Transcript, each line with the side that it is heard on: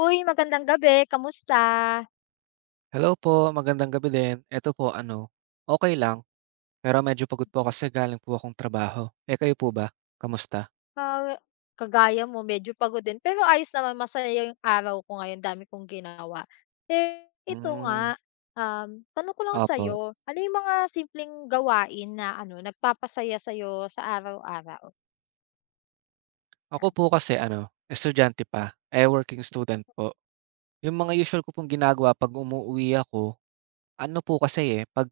left: Uy, magandang gabi, kamusta?
right: Hello po, magandang gabi din. Eto po ano, okay lang, pero medyo pagod po kasi galing po akong trabaho. Eh, kayo po ba, kamusta?
left: Ah, kagaya mo medyo pagod din, pero ayos naman masaya yung araw ko ngayon dami kong ginawa. Eh, ito nga,
right: Hmm,
left: tanong ko lang
right: opo.
left: sa'yo, ano yung mga simpleng gawain na ano, nagpapasaya sa'yo sa araw-araw
right: Ako
left: na
right: po kasi ano, estudyante pa, eh, working student po. Yung mga usual ko pong ginagawa 'pag umuuwi ako, ano po kasi, eh, 'pag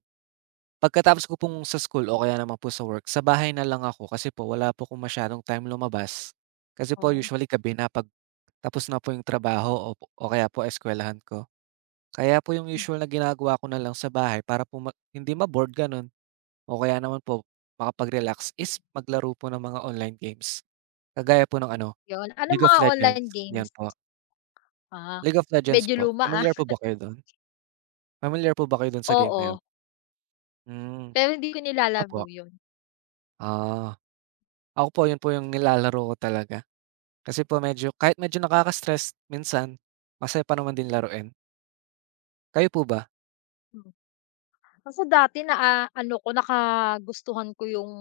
right: pagkatapos ko pong sa school o kaya naman po sa work, sa bahay na lang ako kasi po wala po akong masyadong time lumabas. Kasi po
left: oh,
right: usually gabi na 'pag tapos na po yung trabaho o kaya po eskuwelahan ko. Kaya po yung usual na ginagawa ko na lang sa bahay para po hindi ma-bored gano'n o kaya naman po makapag-relax is maglaro po ng mga online games. Kagaya po ng ano,
left: yun, anong
right: League of
left: mga
right: Legends,
left: online games?
right: 'yan po.
left: Ah,
right: League of Legends
left: medyo
right: po,
left: luma, ah.
right: familiar po ba kayo do'n? Familiar po ba kayo do'n sa game na
left: Oo,
right: 'yun? Hmm,
left: pero hindi ko nilalaro
right: opo.
left: yun.
right: Ah, ako po 'yun po yung nilalaro ko talaga. Kasi po medyo kahit medyo nakaka-stress minsan, masaya pa naman din laruin. Kayo po ba?
left: Kasi dati ano ko, nakagustuhan ko yung,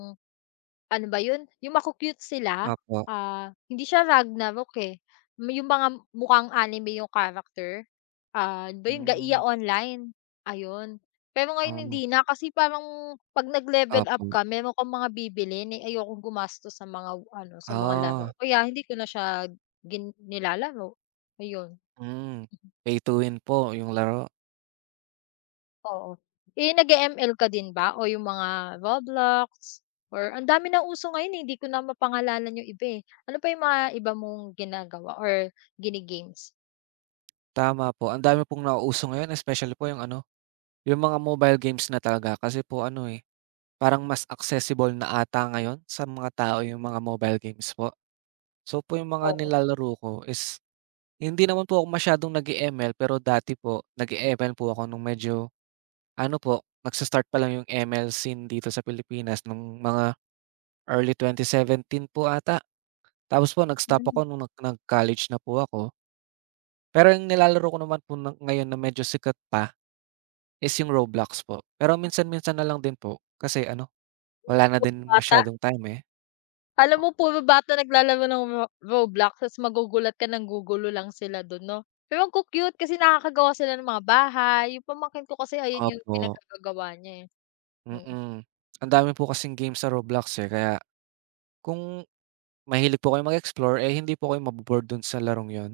left: ano ba yun, yung maku-cute sila,
right: Opo.
left: ah, hindi siya Ragnarok, eh. Yung mga mukhang anime yung character, ah, di ba yung Gaia
right: Hmm,
left: Online, ayun. Pero ngayon
right: oh,
left: hindi na kasi parang 'pag nag-level up
right: opo.
left: ka meron kang mga bibilhin, eh, ayokong gumastos sa mga ano, sa mga
right: Ah.
left: laro. Kaya hindi ko na siya nilalaro, ayun.
right: Hmm, pay to win po yung laro.
left: Oo. Eh, nag-e-ML ka din ba o yung mga Roblox or ang dami ng uso ngayon, eh, hindi ko na mapangalanan yung iba, eh. Ano pa yung mga iba mong ginagawa or gini-games?
right: Tama po, ang dami pong nauuso ngayon especially po yung ano, yung mga mobile games na talaga kasi po ano, eh, parang mas accessible na ata ngayon sa mga tao yung mga mobile games po. So po yung mga
left: Oo.
right: nilalaro ko is hindi naman po ako masyadong nag-e-ML pero dati po nag-e-ML po ako nung medyo ano po, nagsa-start pa lang yung ML scene dito sa Pilipinas nung mga early 2017 po ata. Tapos po nag-stop
left: Hmm.
right: ako nung nag-college na po ako. Pero yung nilalaro ko naman po ngayon na medyo sikat pa is yung Roblox po. Pero minsan-minsan na lang din po kasi ano, wala na
left: Puro
right: din
left: bata.
right: masyadong time, eh.
left: Alam mo puro bata naglalaro ng Roblox ta's magugulat ka ng gugulo lang sila dun 'no? Pero ang cu-cute kasi nakakagawa sila ng mga bahay, yung pamangkin ko kasi ayun yung
right: Opo,
left: pinagkakagawa niya, eh.
right: mm. Ang dami po kasing games sa Roblox, eh, kaya kung mahilig po kayo mag-explore, eh, hindi po kayo mabo dun sa larong yon.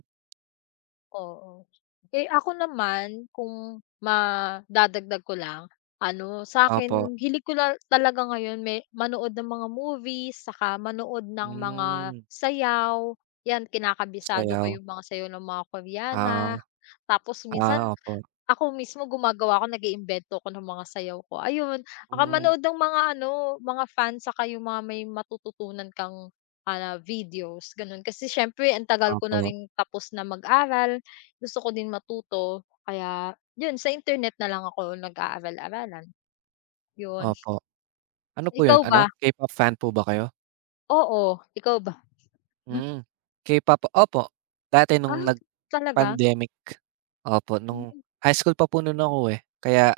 left: Oo. Eh, ako naman kung madadagdag ko lang, ano
right: Opo,
left: sa'kin hilig ko talaga ngayon may manood ng mga movies, saka manood ng mga
right: hmm,
left: sayaw, 'yan kinakabisado ko
right: sayaw.
left: yung mga sayaw ng mga Koreana.
right: Ah,
left: Tapos minsan
right: ah, opo,
left: ako mismo gumagawa ako, nag-iimbento ako ng mga sayaw ko, ayun. Saka
right: hmm,
left: manood ng mga ano, mga fans saka yung mga may matututunan kang, ah, videos gano'n. Kasi siyempre ang tagal ko na
right: opo,
left: ring tapos na mag-aral. Gusto ko din matuto kaya yun sa internet na lang ako nag-aaral-aralan, yun.
right: opo. Ano po
left: Ikaw
right: yun,
left: ba?
right: ano, K-pop fan po ba kayo?
left: Oo, ikaw ba?
right: Hmm, K-pop opo, dati nung
left: Ah, talaga?
right: pandemic. Opo, nung high school pa po nun ako, eh, kaya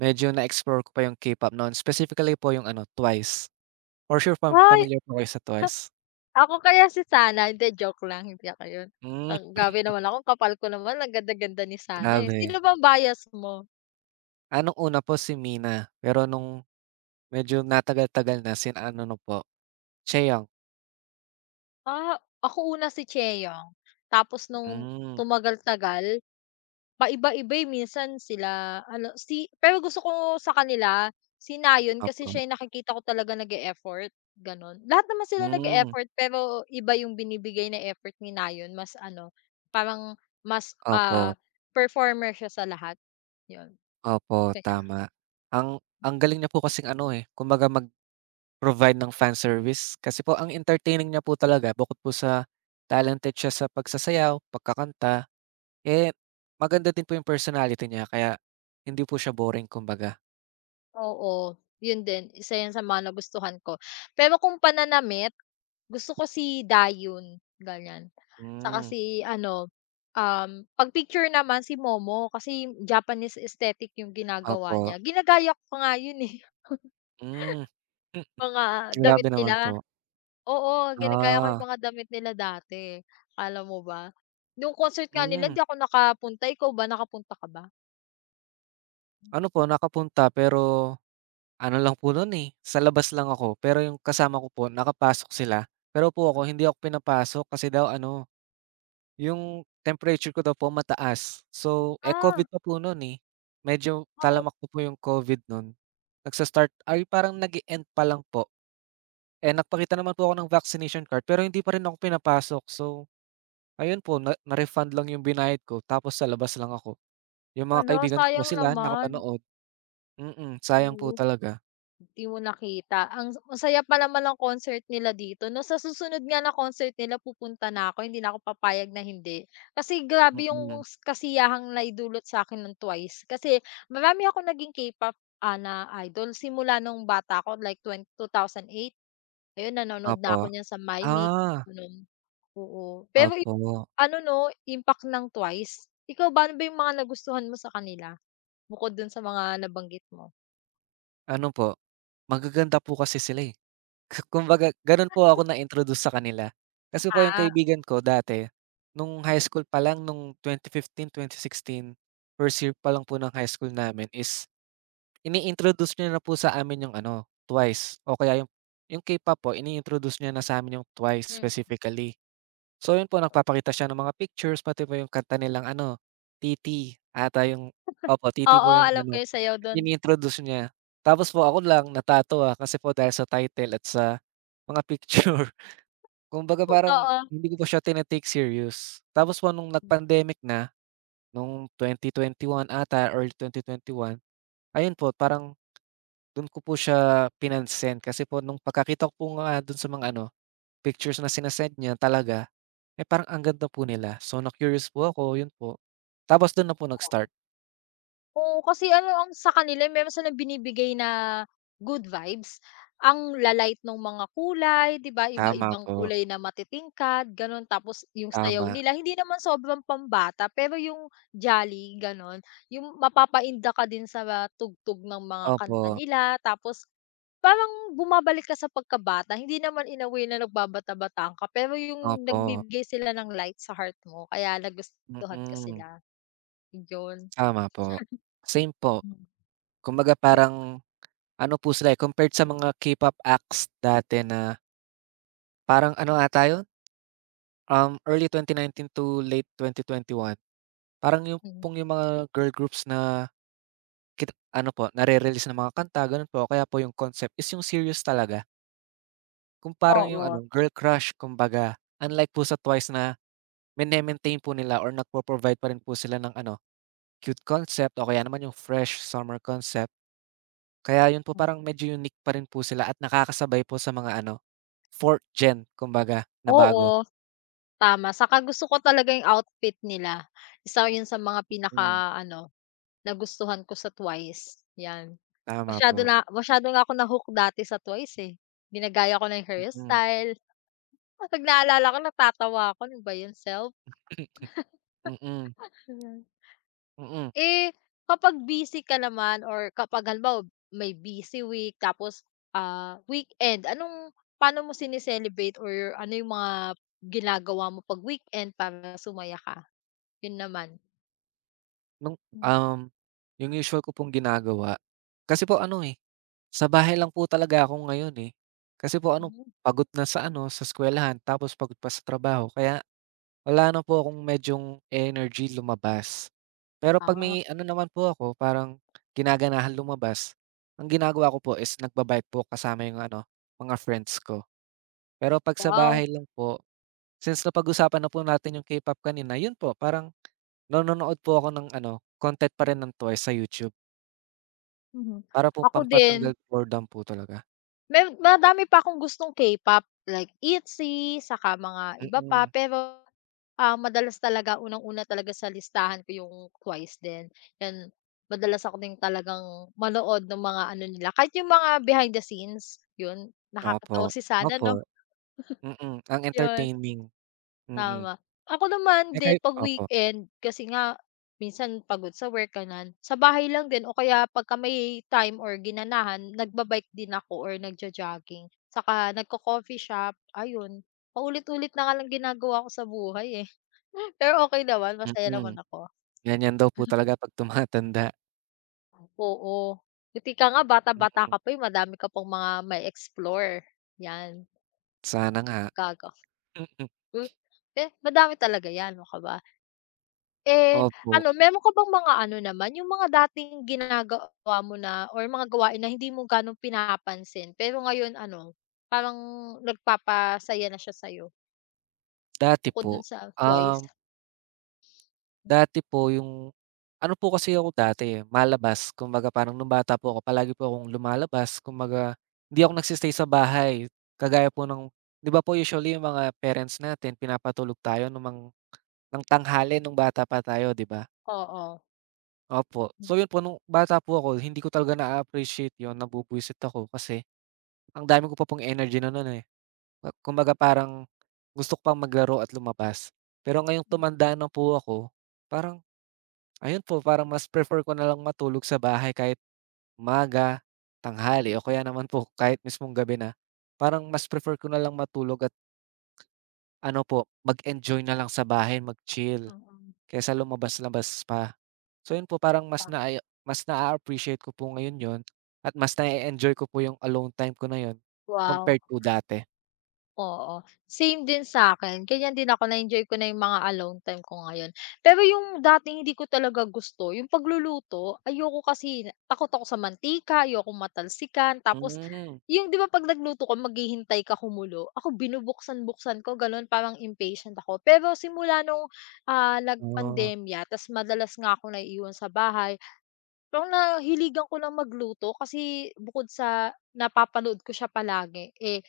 right: medyo na-explore ko pa yung K-pop noon, specifically po yung ano, TWICE. For sure
left: Ay,
right: familiar po kayo sa TWICE?
left: ako kaya si Sana, hindi joke lang, hindi ako yun.
right: Hmm,
left: Ang grabe naman ako, kapal ko naman ang ganda-ganda ni Sana, eh.
right: grabe.
left: Sino bang bias mo?
right: Ah, nung una po si Mina, pero nung medyo natagal-tagal na ano na po, Chaeyoung.
left: Ah, ako una si Chaeyoung. Tapos nung
right: Hmm,
left: tumagal-tagal, paiba-iba, eh, minsan sila ano, pero gusto ko sa kanila si Nayon kasi
right: opo.
left: siya yung nakikita ko talaga nag-e-effort, gano'n. Lahat naman sila
right: Hmm,
left: nag-e-effort pero iba yung binibigay na effort ni Nayon mas ano, parang mas,
right: opo,
left: ah, performer siya sa lahat, 'yun.
right: opo, tama. Ang ang galing niya po kasing ano, eh, kumbaga provide ng fan service kasi po ang entertaining niya po talaga bukod po sa talented siya sa pagsasayaw, pagkakanta, eh, maganda din po yung personality niya kaya hindi po siya boring kumbaga.
left: Oo, yun din isa yan sa mga nagustuhan ko. Pero kung pananamit, gusto ko si Dayun, ganyan. Saka
right: Hmm,
left: si ano, 'pag picture naman si Momo kasi Japanese aesthetic yung
right: opo.
left: ginagawa niya. Ginagaya ko pa nga yun, eh,
right: Hmm, hmm,
left: mga damit
right: grabe naman
left: nila.
right: po.
left: Oo, ginagaya ko yung
right: Ah,
left: mga damit nila dati, akala mo ba? Nung concert nga nila
right: hmm.
left: hindi ako nakapunta, ikaw ba, nakapunta ka ba?
right: Ano po nakapunta pero ano lang po nun, eh, sa labas lang ako pero yung kasama ko po nakapasok sila pero po ako hindi ako pinapasok kasi daw ano. Yung temperature ko daw po mataas. So, eh,
left: Ah,
right: Covid pa po nun, eh. Medyo
left: oo,
right: talamak na po yung Covid nun. Nagsa-start ay parang nag-e-end pa lang po. Eh, nagpakita naman po ako ng vaccination card pero hindi pa rin ako pinapasok. So, ayun po na-refund lang yung binayad ko tapos sa labas lang ako. Yung mga
left: hala
right: kaibigan ko po
left: sayang
right: sila
left: naman.
right: nakapanood. Sayang po
left: Oo.
right: talaga.
left: Di mo nakita. Ang saya pa naman ng concert nila dito 'no, sa susunod nga na concert nila pupunta na ako, hindi na ako papayag na hindi. Kasi grabe yung
right: Mm,
left: kasiyahang naidulot sa akin ng Twice. Kasi marami ako naging K-pop, ah, na idol simula nung bata ko like 2008. Ayun, nanonood
right: opo.
left: na ako niyan sa MyMix,
right: Ah,
left: ganun. Oo, pero
right: opo.
left: yung ano 'no, impact ng Twice. Ikaw ba, ano ba yung mga nagustuhan mo sa kanila? Bukod dun sa mga nabanggit mo.
right: Ano po, magaganda po kasi sila, eh. Kumbaga gano'n po ako na-introduce sa kanila. Kasi po yung
left: Ah,
right: kaibigan ko dati, nung high school pa lang nung 2015, 2016, first year pa lang po ng high school namin is ini-introduce niya na po sa amin yung ano, TWICE o kaya yung K-pop po ini-introduce niya na sa'min yung TWICE
left: mm.
right: specifically. So yun po nagpapakita siya ng mga pictures pati po yung kanta nilang ano, TT ata yung opo, TT
left: Oo,
right: po yung
left: alam ko
right: ano
left: yung sayaw dun,
right: inintroduce niya. Tapos po ako lang natatawa kasi po dahil sa title at sa mga picture. Kumbaga parang
left: oo.
right: hindi ko po siya tine serious. Tapos po nung nag-pandemic na, nung 2021 ata or 2021, ayun po parang dun ko po siya pinansin kasi po nung pagkakita ko po nga dun sa mga ano, pictures na sinasend niya talaga, eh, parang ang ganda po nila. So na-curious po ako, yun po. Tapos dun na po nag-start.
left: Oo, kasi ano ang sa kanila meron silang binibigay na good vibes. Ang la-light nung mga kulay, 'di ba,
right: Tama
left: iba-ibang
right: po,
left: kulay na matitingkad, gano'n. Tapos yung sayaw
right: tama.
left: nila hindi naman sobrang pambata, pero yung jolly, gano'n. Yung mapapainda ka din sa tugtog ng mga kanta
right: Opo,
left: nila. Tapos parang bumabalik ka sa pagkabata. Hindi naman in a way na nagbabata-bataan ka, pero yung
right: opo,
left: nagbibigay sila ng light sa heart mo kaya nagustuhan ko
right: mm.
left: sila, yun.
right: Tama po, same po.
left: Hmm.
right: Kumbaga parang ano po sila, eh, compared sa mga K-pop acts dati na parang ano ata yun, early 2019 to late 2021. Parang
left: Mm.
right: yung mga girl groups na ano po, nare-release ng mga kanta ganun po, kaya po yung concept is yung serious talaga. Kung parang yung
left: Oo,
right: ano, girl crush kumbaga. Unlike po sa TWICE na mine-maintain po nila or nagpo-provide pa rin po sila ng ano, cute concept o kaya naman yung fresh summer concept. Kaya yun po parang medyo unique pa rin po sila at nakakasabay po sa mga ano, fourth gen kumbaga na bago.
left: oo, tama saka gusto ko talaga yung outfit nila. Isa yun sa mga
right: Hmm,
left: pinaka-ano, nagustuhan ko sa Twice, yan.
right: tama
left: Masyado
right: po.
left: na masyado nga ako na-hook dati sa Twice, eh. Ginagaya ko na yung
right: Mm.
left: hairstyle, 'pag naalala ko natatawa ako, "Ano ba yun self?"
right: Mm, mm.
left: Eh, kapag busy ka naman or kapag halimbawa may busy week tapos, ah, weekend, anong paano mo sine-celebrate or ano yung mga ginagawa mo 'pag weekend para sumaya ka? Yun naman.
right: Nung,
left: Mhm.
right: um, yung usual ko pong ginagawa, kasi po ano, eh, sa bahay lang po talaga ako ngayon, eh. Kasi po ano,
left: Hmm.
right: pagod na sa ano, sa eskuwelahan tapos pagod pa sa trabaho kaya wala na po akong medyong energy lumabas. Pero 'pag
left: Ah,
right: may ano naman po ako, parang ginaganahan lumabas, ang ginagawa ko po is nagba-bike po kasama yung ano, mga friends ko. Pero 'pag sa
left: wow.
right: bahay lang po, since napag-usapan na po natin yung K-pop kanina, yun po parang nanonood po ako ng ano, content pa rin ng TWICE sa YouTube
left: Mhm.
right: para po
left: Ako din.
right: pampatanggal boredom po talaga.
left: May madami pa akong gustong K-pop like ITZY saka mga iba pa
right: Mm,
left: pero, ah, madalas talaga unang-una talaga sa listahan ko yung TWICE din, yan madalas ako din talagang manood ng mga ano nila kahit yung mga behind the scenes, yun
right: opo,
left: nakakatawa si Sana
right: opo,
left: 'no,
right: mm, ang
left: yun.
right: entertaining, mm.
left: Tama. Ako naman
right: Eh,
left: din
right: kayo
left: 'pag
right: opo,
left: weekend kasi nga minsan pagod sa work, ganun. Sa bahay lang din o kaya pagka may time or ginanahan nagba-bike din ako or nagjo-jogging, saka coffee shop, ayun. Paulit-ulit na nga lang ginagawa ko sa buhay, eh. Pero okay naman, masaya
right: mm.
left: naman ako.
right: Ganyan daw po talaga 'pag tumatanda.
left: Oo, buti ka nga
right: Mm,
left: bata-bata ka pa, eh, madami ka pang mga may explore 'yan.
right: sana nga.
left: Gaga
right: Mm,
left: eh, madami talaga 'yan, ano ka ba. Eh,
right: opo.
left: ano, meron ka bang mga ano naman, yung mga dating ginagawa mo na or mga gawain na hindi mo gano'n pinapansin pero ngayon ano, parang nagpapasaya na siya sa'yo
right: Dati
left: bukod
right: po,
left: dun sa
right: um,
left: Twice?
right: dati po, yung ano po kasi ako dati, eh, malabas. Kumbaga parang nung bata po ako palagi po akong lumalabas. Kumbaga hindi ako nagsi-stay sa bahay. Kagaya po ng 'di ba po usually yung mga parents natin pinapatulog tayo ng ng tanghali nung bata pa tayo, 'di ba?
left: Oo.
right: Opo.
left: Mm,
right: So yun po nung bata po ako hindi ko talaga na-a-appreciate yun, nabubuwisit ako kasi ang dami ko pa pong energy na nun, eh. Kumbaga parang gusto ko pang maglaro at lumabas. Pero ngayong tumanda na po ako, parang ayun po, parang mas prefer ko na lang matulog sa bahay kahit umaga, tanghali o kaya naman po kahit mismong gabi na. Parang mas prefer ko na lang matulog at ano po, mag-enjoy na lang sa bahay, mag-chill
left: mm.
right: kaysa lumabas-labas pa. So yun po, parang
left: Pa
right: mas na appreciate ko po ngayon yon at mas na enjoy ko po yung alone time ko na yun
left: wow.
right: compared to dati.
left: Oo, same din sa'kin, ganiyan din ako na-enjoy ko na yung mga alone time ko ngayon. Pero yung dating hindi ko talaga gusto yung pagluluto, ayoko kasi takot ako sa mantika, ayoko matalsikan tapos
right: Hmm,
left: yung 'di ba 'pag nagluto ka maghihintay ka kumulo, ako binubuksan-buksan ko gano'n parang impatient ako. Pero simula nung, ah,
right: oo,
left: nagpandemya ta's madalas nga ako naiiwan sa bahay, parang nahiligan ko ng magluto kasi bukod sa napapanood ko siya palagi, eh,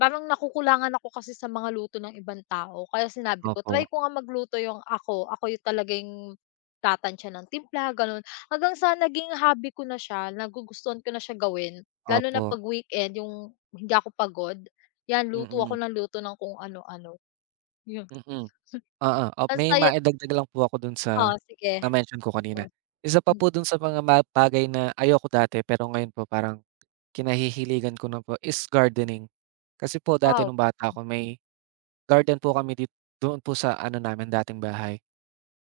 left: parang nakukulangan ako kasi sa mga luto ng ibang tao kaya sinabi ko,
right: opo.
left: "Try ko nga magluto yung ako, ako yung talagang yung tatantya ng timpla," gano'n. Hanggang sa naging hobby ko na siya, nagugustuhan ko na siya gawin, lalo na
right: Opo,
left: 'pag weekend yung hindi ako pagod, 'yan luto
right: mm,
left: ako ng luto ng kung ano-ano, yun.
right: mm. Oo,
left: Ang
right: may
left: saya
right: maidagdag lang po ako dun
left: oo,
right: sa
left: sige.
right: na-mention ko kanina.
left: Yun.
right: Isa pa
left: Mm.
right: po dun sa mga bagay na ayoko dati pero ngayon po parang kinahihiligan ko na po is gardening. Kasi po dati
left: Wow,
right: nung bata ako may garden po kami doon po sa ano namin dating bahay.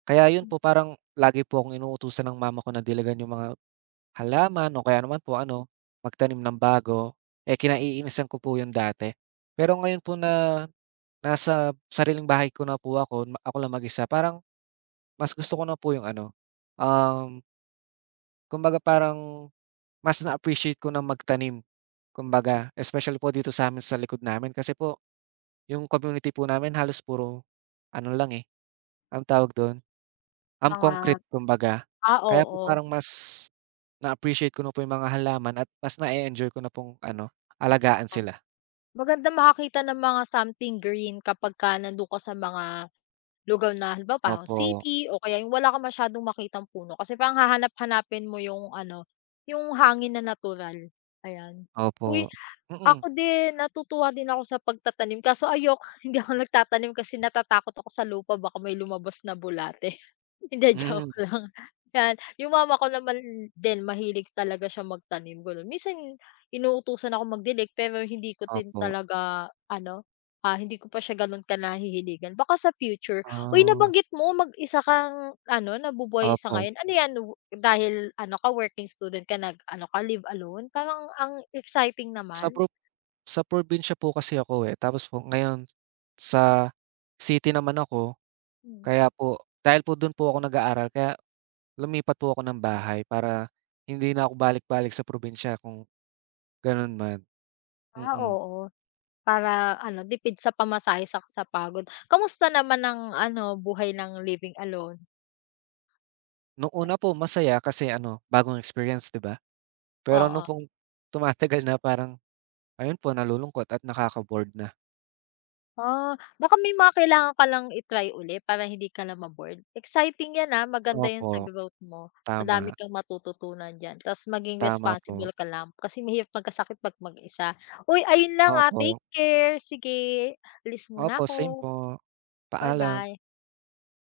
right: Kaya yun
left: Hmm.
right: po parang lagi po akong inuutusan ng mama ko na dalagan yung mga halaman o kaya naman po ano, magtanim ng bago. Eh, kinaiinisan ko po yun dati. Pero ngayon po na nasa sariling bahay ko na po ako, ako lang mag-isa. Parang mas gusto ko na po yung ano, um, kumbaga parang mas na-appreciate ko na magtanim, kumbaga. Especially po dito sa amin sa likod namin kasi po yung community po namin halos puro ano lang, eh, ang tawag dun, concrete
left: Mga
right: kumbaga.
left: ah,
right: Kaya po
left: oo.
right: parang mas na-appreciate ko na po yung mga halaman at mas na enjoy ko na pong ano, alagaan sila.
left: Maganda makakita ng mga something green kapagka nandun ka sa mga lugar na halimbawa parang
right: Opo,
left: city o kaya yung wala ka masyadong makitang puno kasi parang hahanap-hanapin mo yung ano, yung hangin na natural, ayan. Uy
right: opo. Mm,
left: ako din, natutuwa din ako sa pagtatanim kaso ayoko hindi ako nagtatanim kasi natatakot ako sa lupa baka may lumabas na bulate. Hindi, joke
right: mm,
left: lang. 'Yan, yung mama ko naman din mahilig talaga siya magtanim, gano'n. Minsan inuutusan ako magdilig pero hindi ko din
right: opo.
left: talaga ano, ah, hindi ko pa siya gano'n kanahihiligan. Baka sa future. Uy,
right: Ah,
left: nabanggit mo mag-isa kang ano, nabubuhay sa
right: opo.
left: ngayon. Ano 'yan, dahil ano ka, working student ka, nag-ano ka, live alone? Parang ang exciting
right: Sa
left: naman.
right: Sa probinsya po kasi ako, eh, tapos po ngayon sa city naman ako.
left: Hmm.
right: Kaya po dahil po do'n po ako nag-aaral kaya lumipat po ako ng bahay para hindi na ako balik-balik sa probinsya kung gano'n man,
left: Ah,
right: mm.
left: oo. Para ano, tipid sa pamasahe saka sa pagod. Kamusta naman ang ano, buhay ng living alone?
right: No'ng una po masaya kasi ano, bagong experience, 'di ba? Pero no'n
left: Oo.
right: pong tumatagal na parang ayun po nalulungkot at nakaka-bored na.
left: Ah, baka may mga kailangan ka lang i-try uli para hindi ka na ma-bored. Exciting 'yan, ah, maganda 'yan
right: Opo,
left: sa growth mo.
right: tama,
left: Madami kang matututunan diyan ta's maging
right: tama po.
left: responsible ka lang kasi mahirap magkasakit 'pag mag-isa. Uy, ayun lang, ah,
right: Opo,
left: take care. Sige, alis muna
right: opo, same
left: ako.
right: po. Paalam.
left: Bye-bye.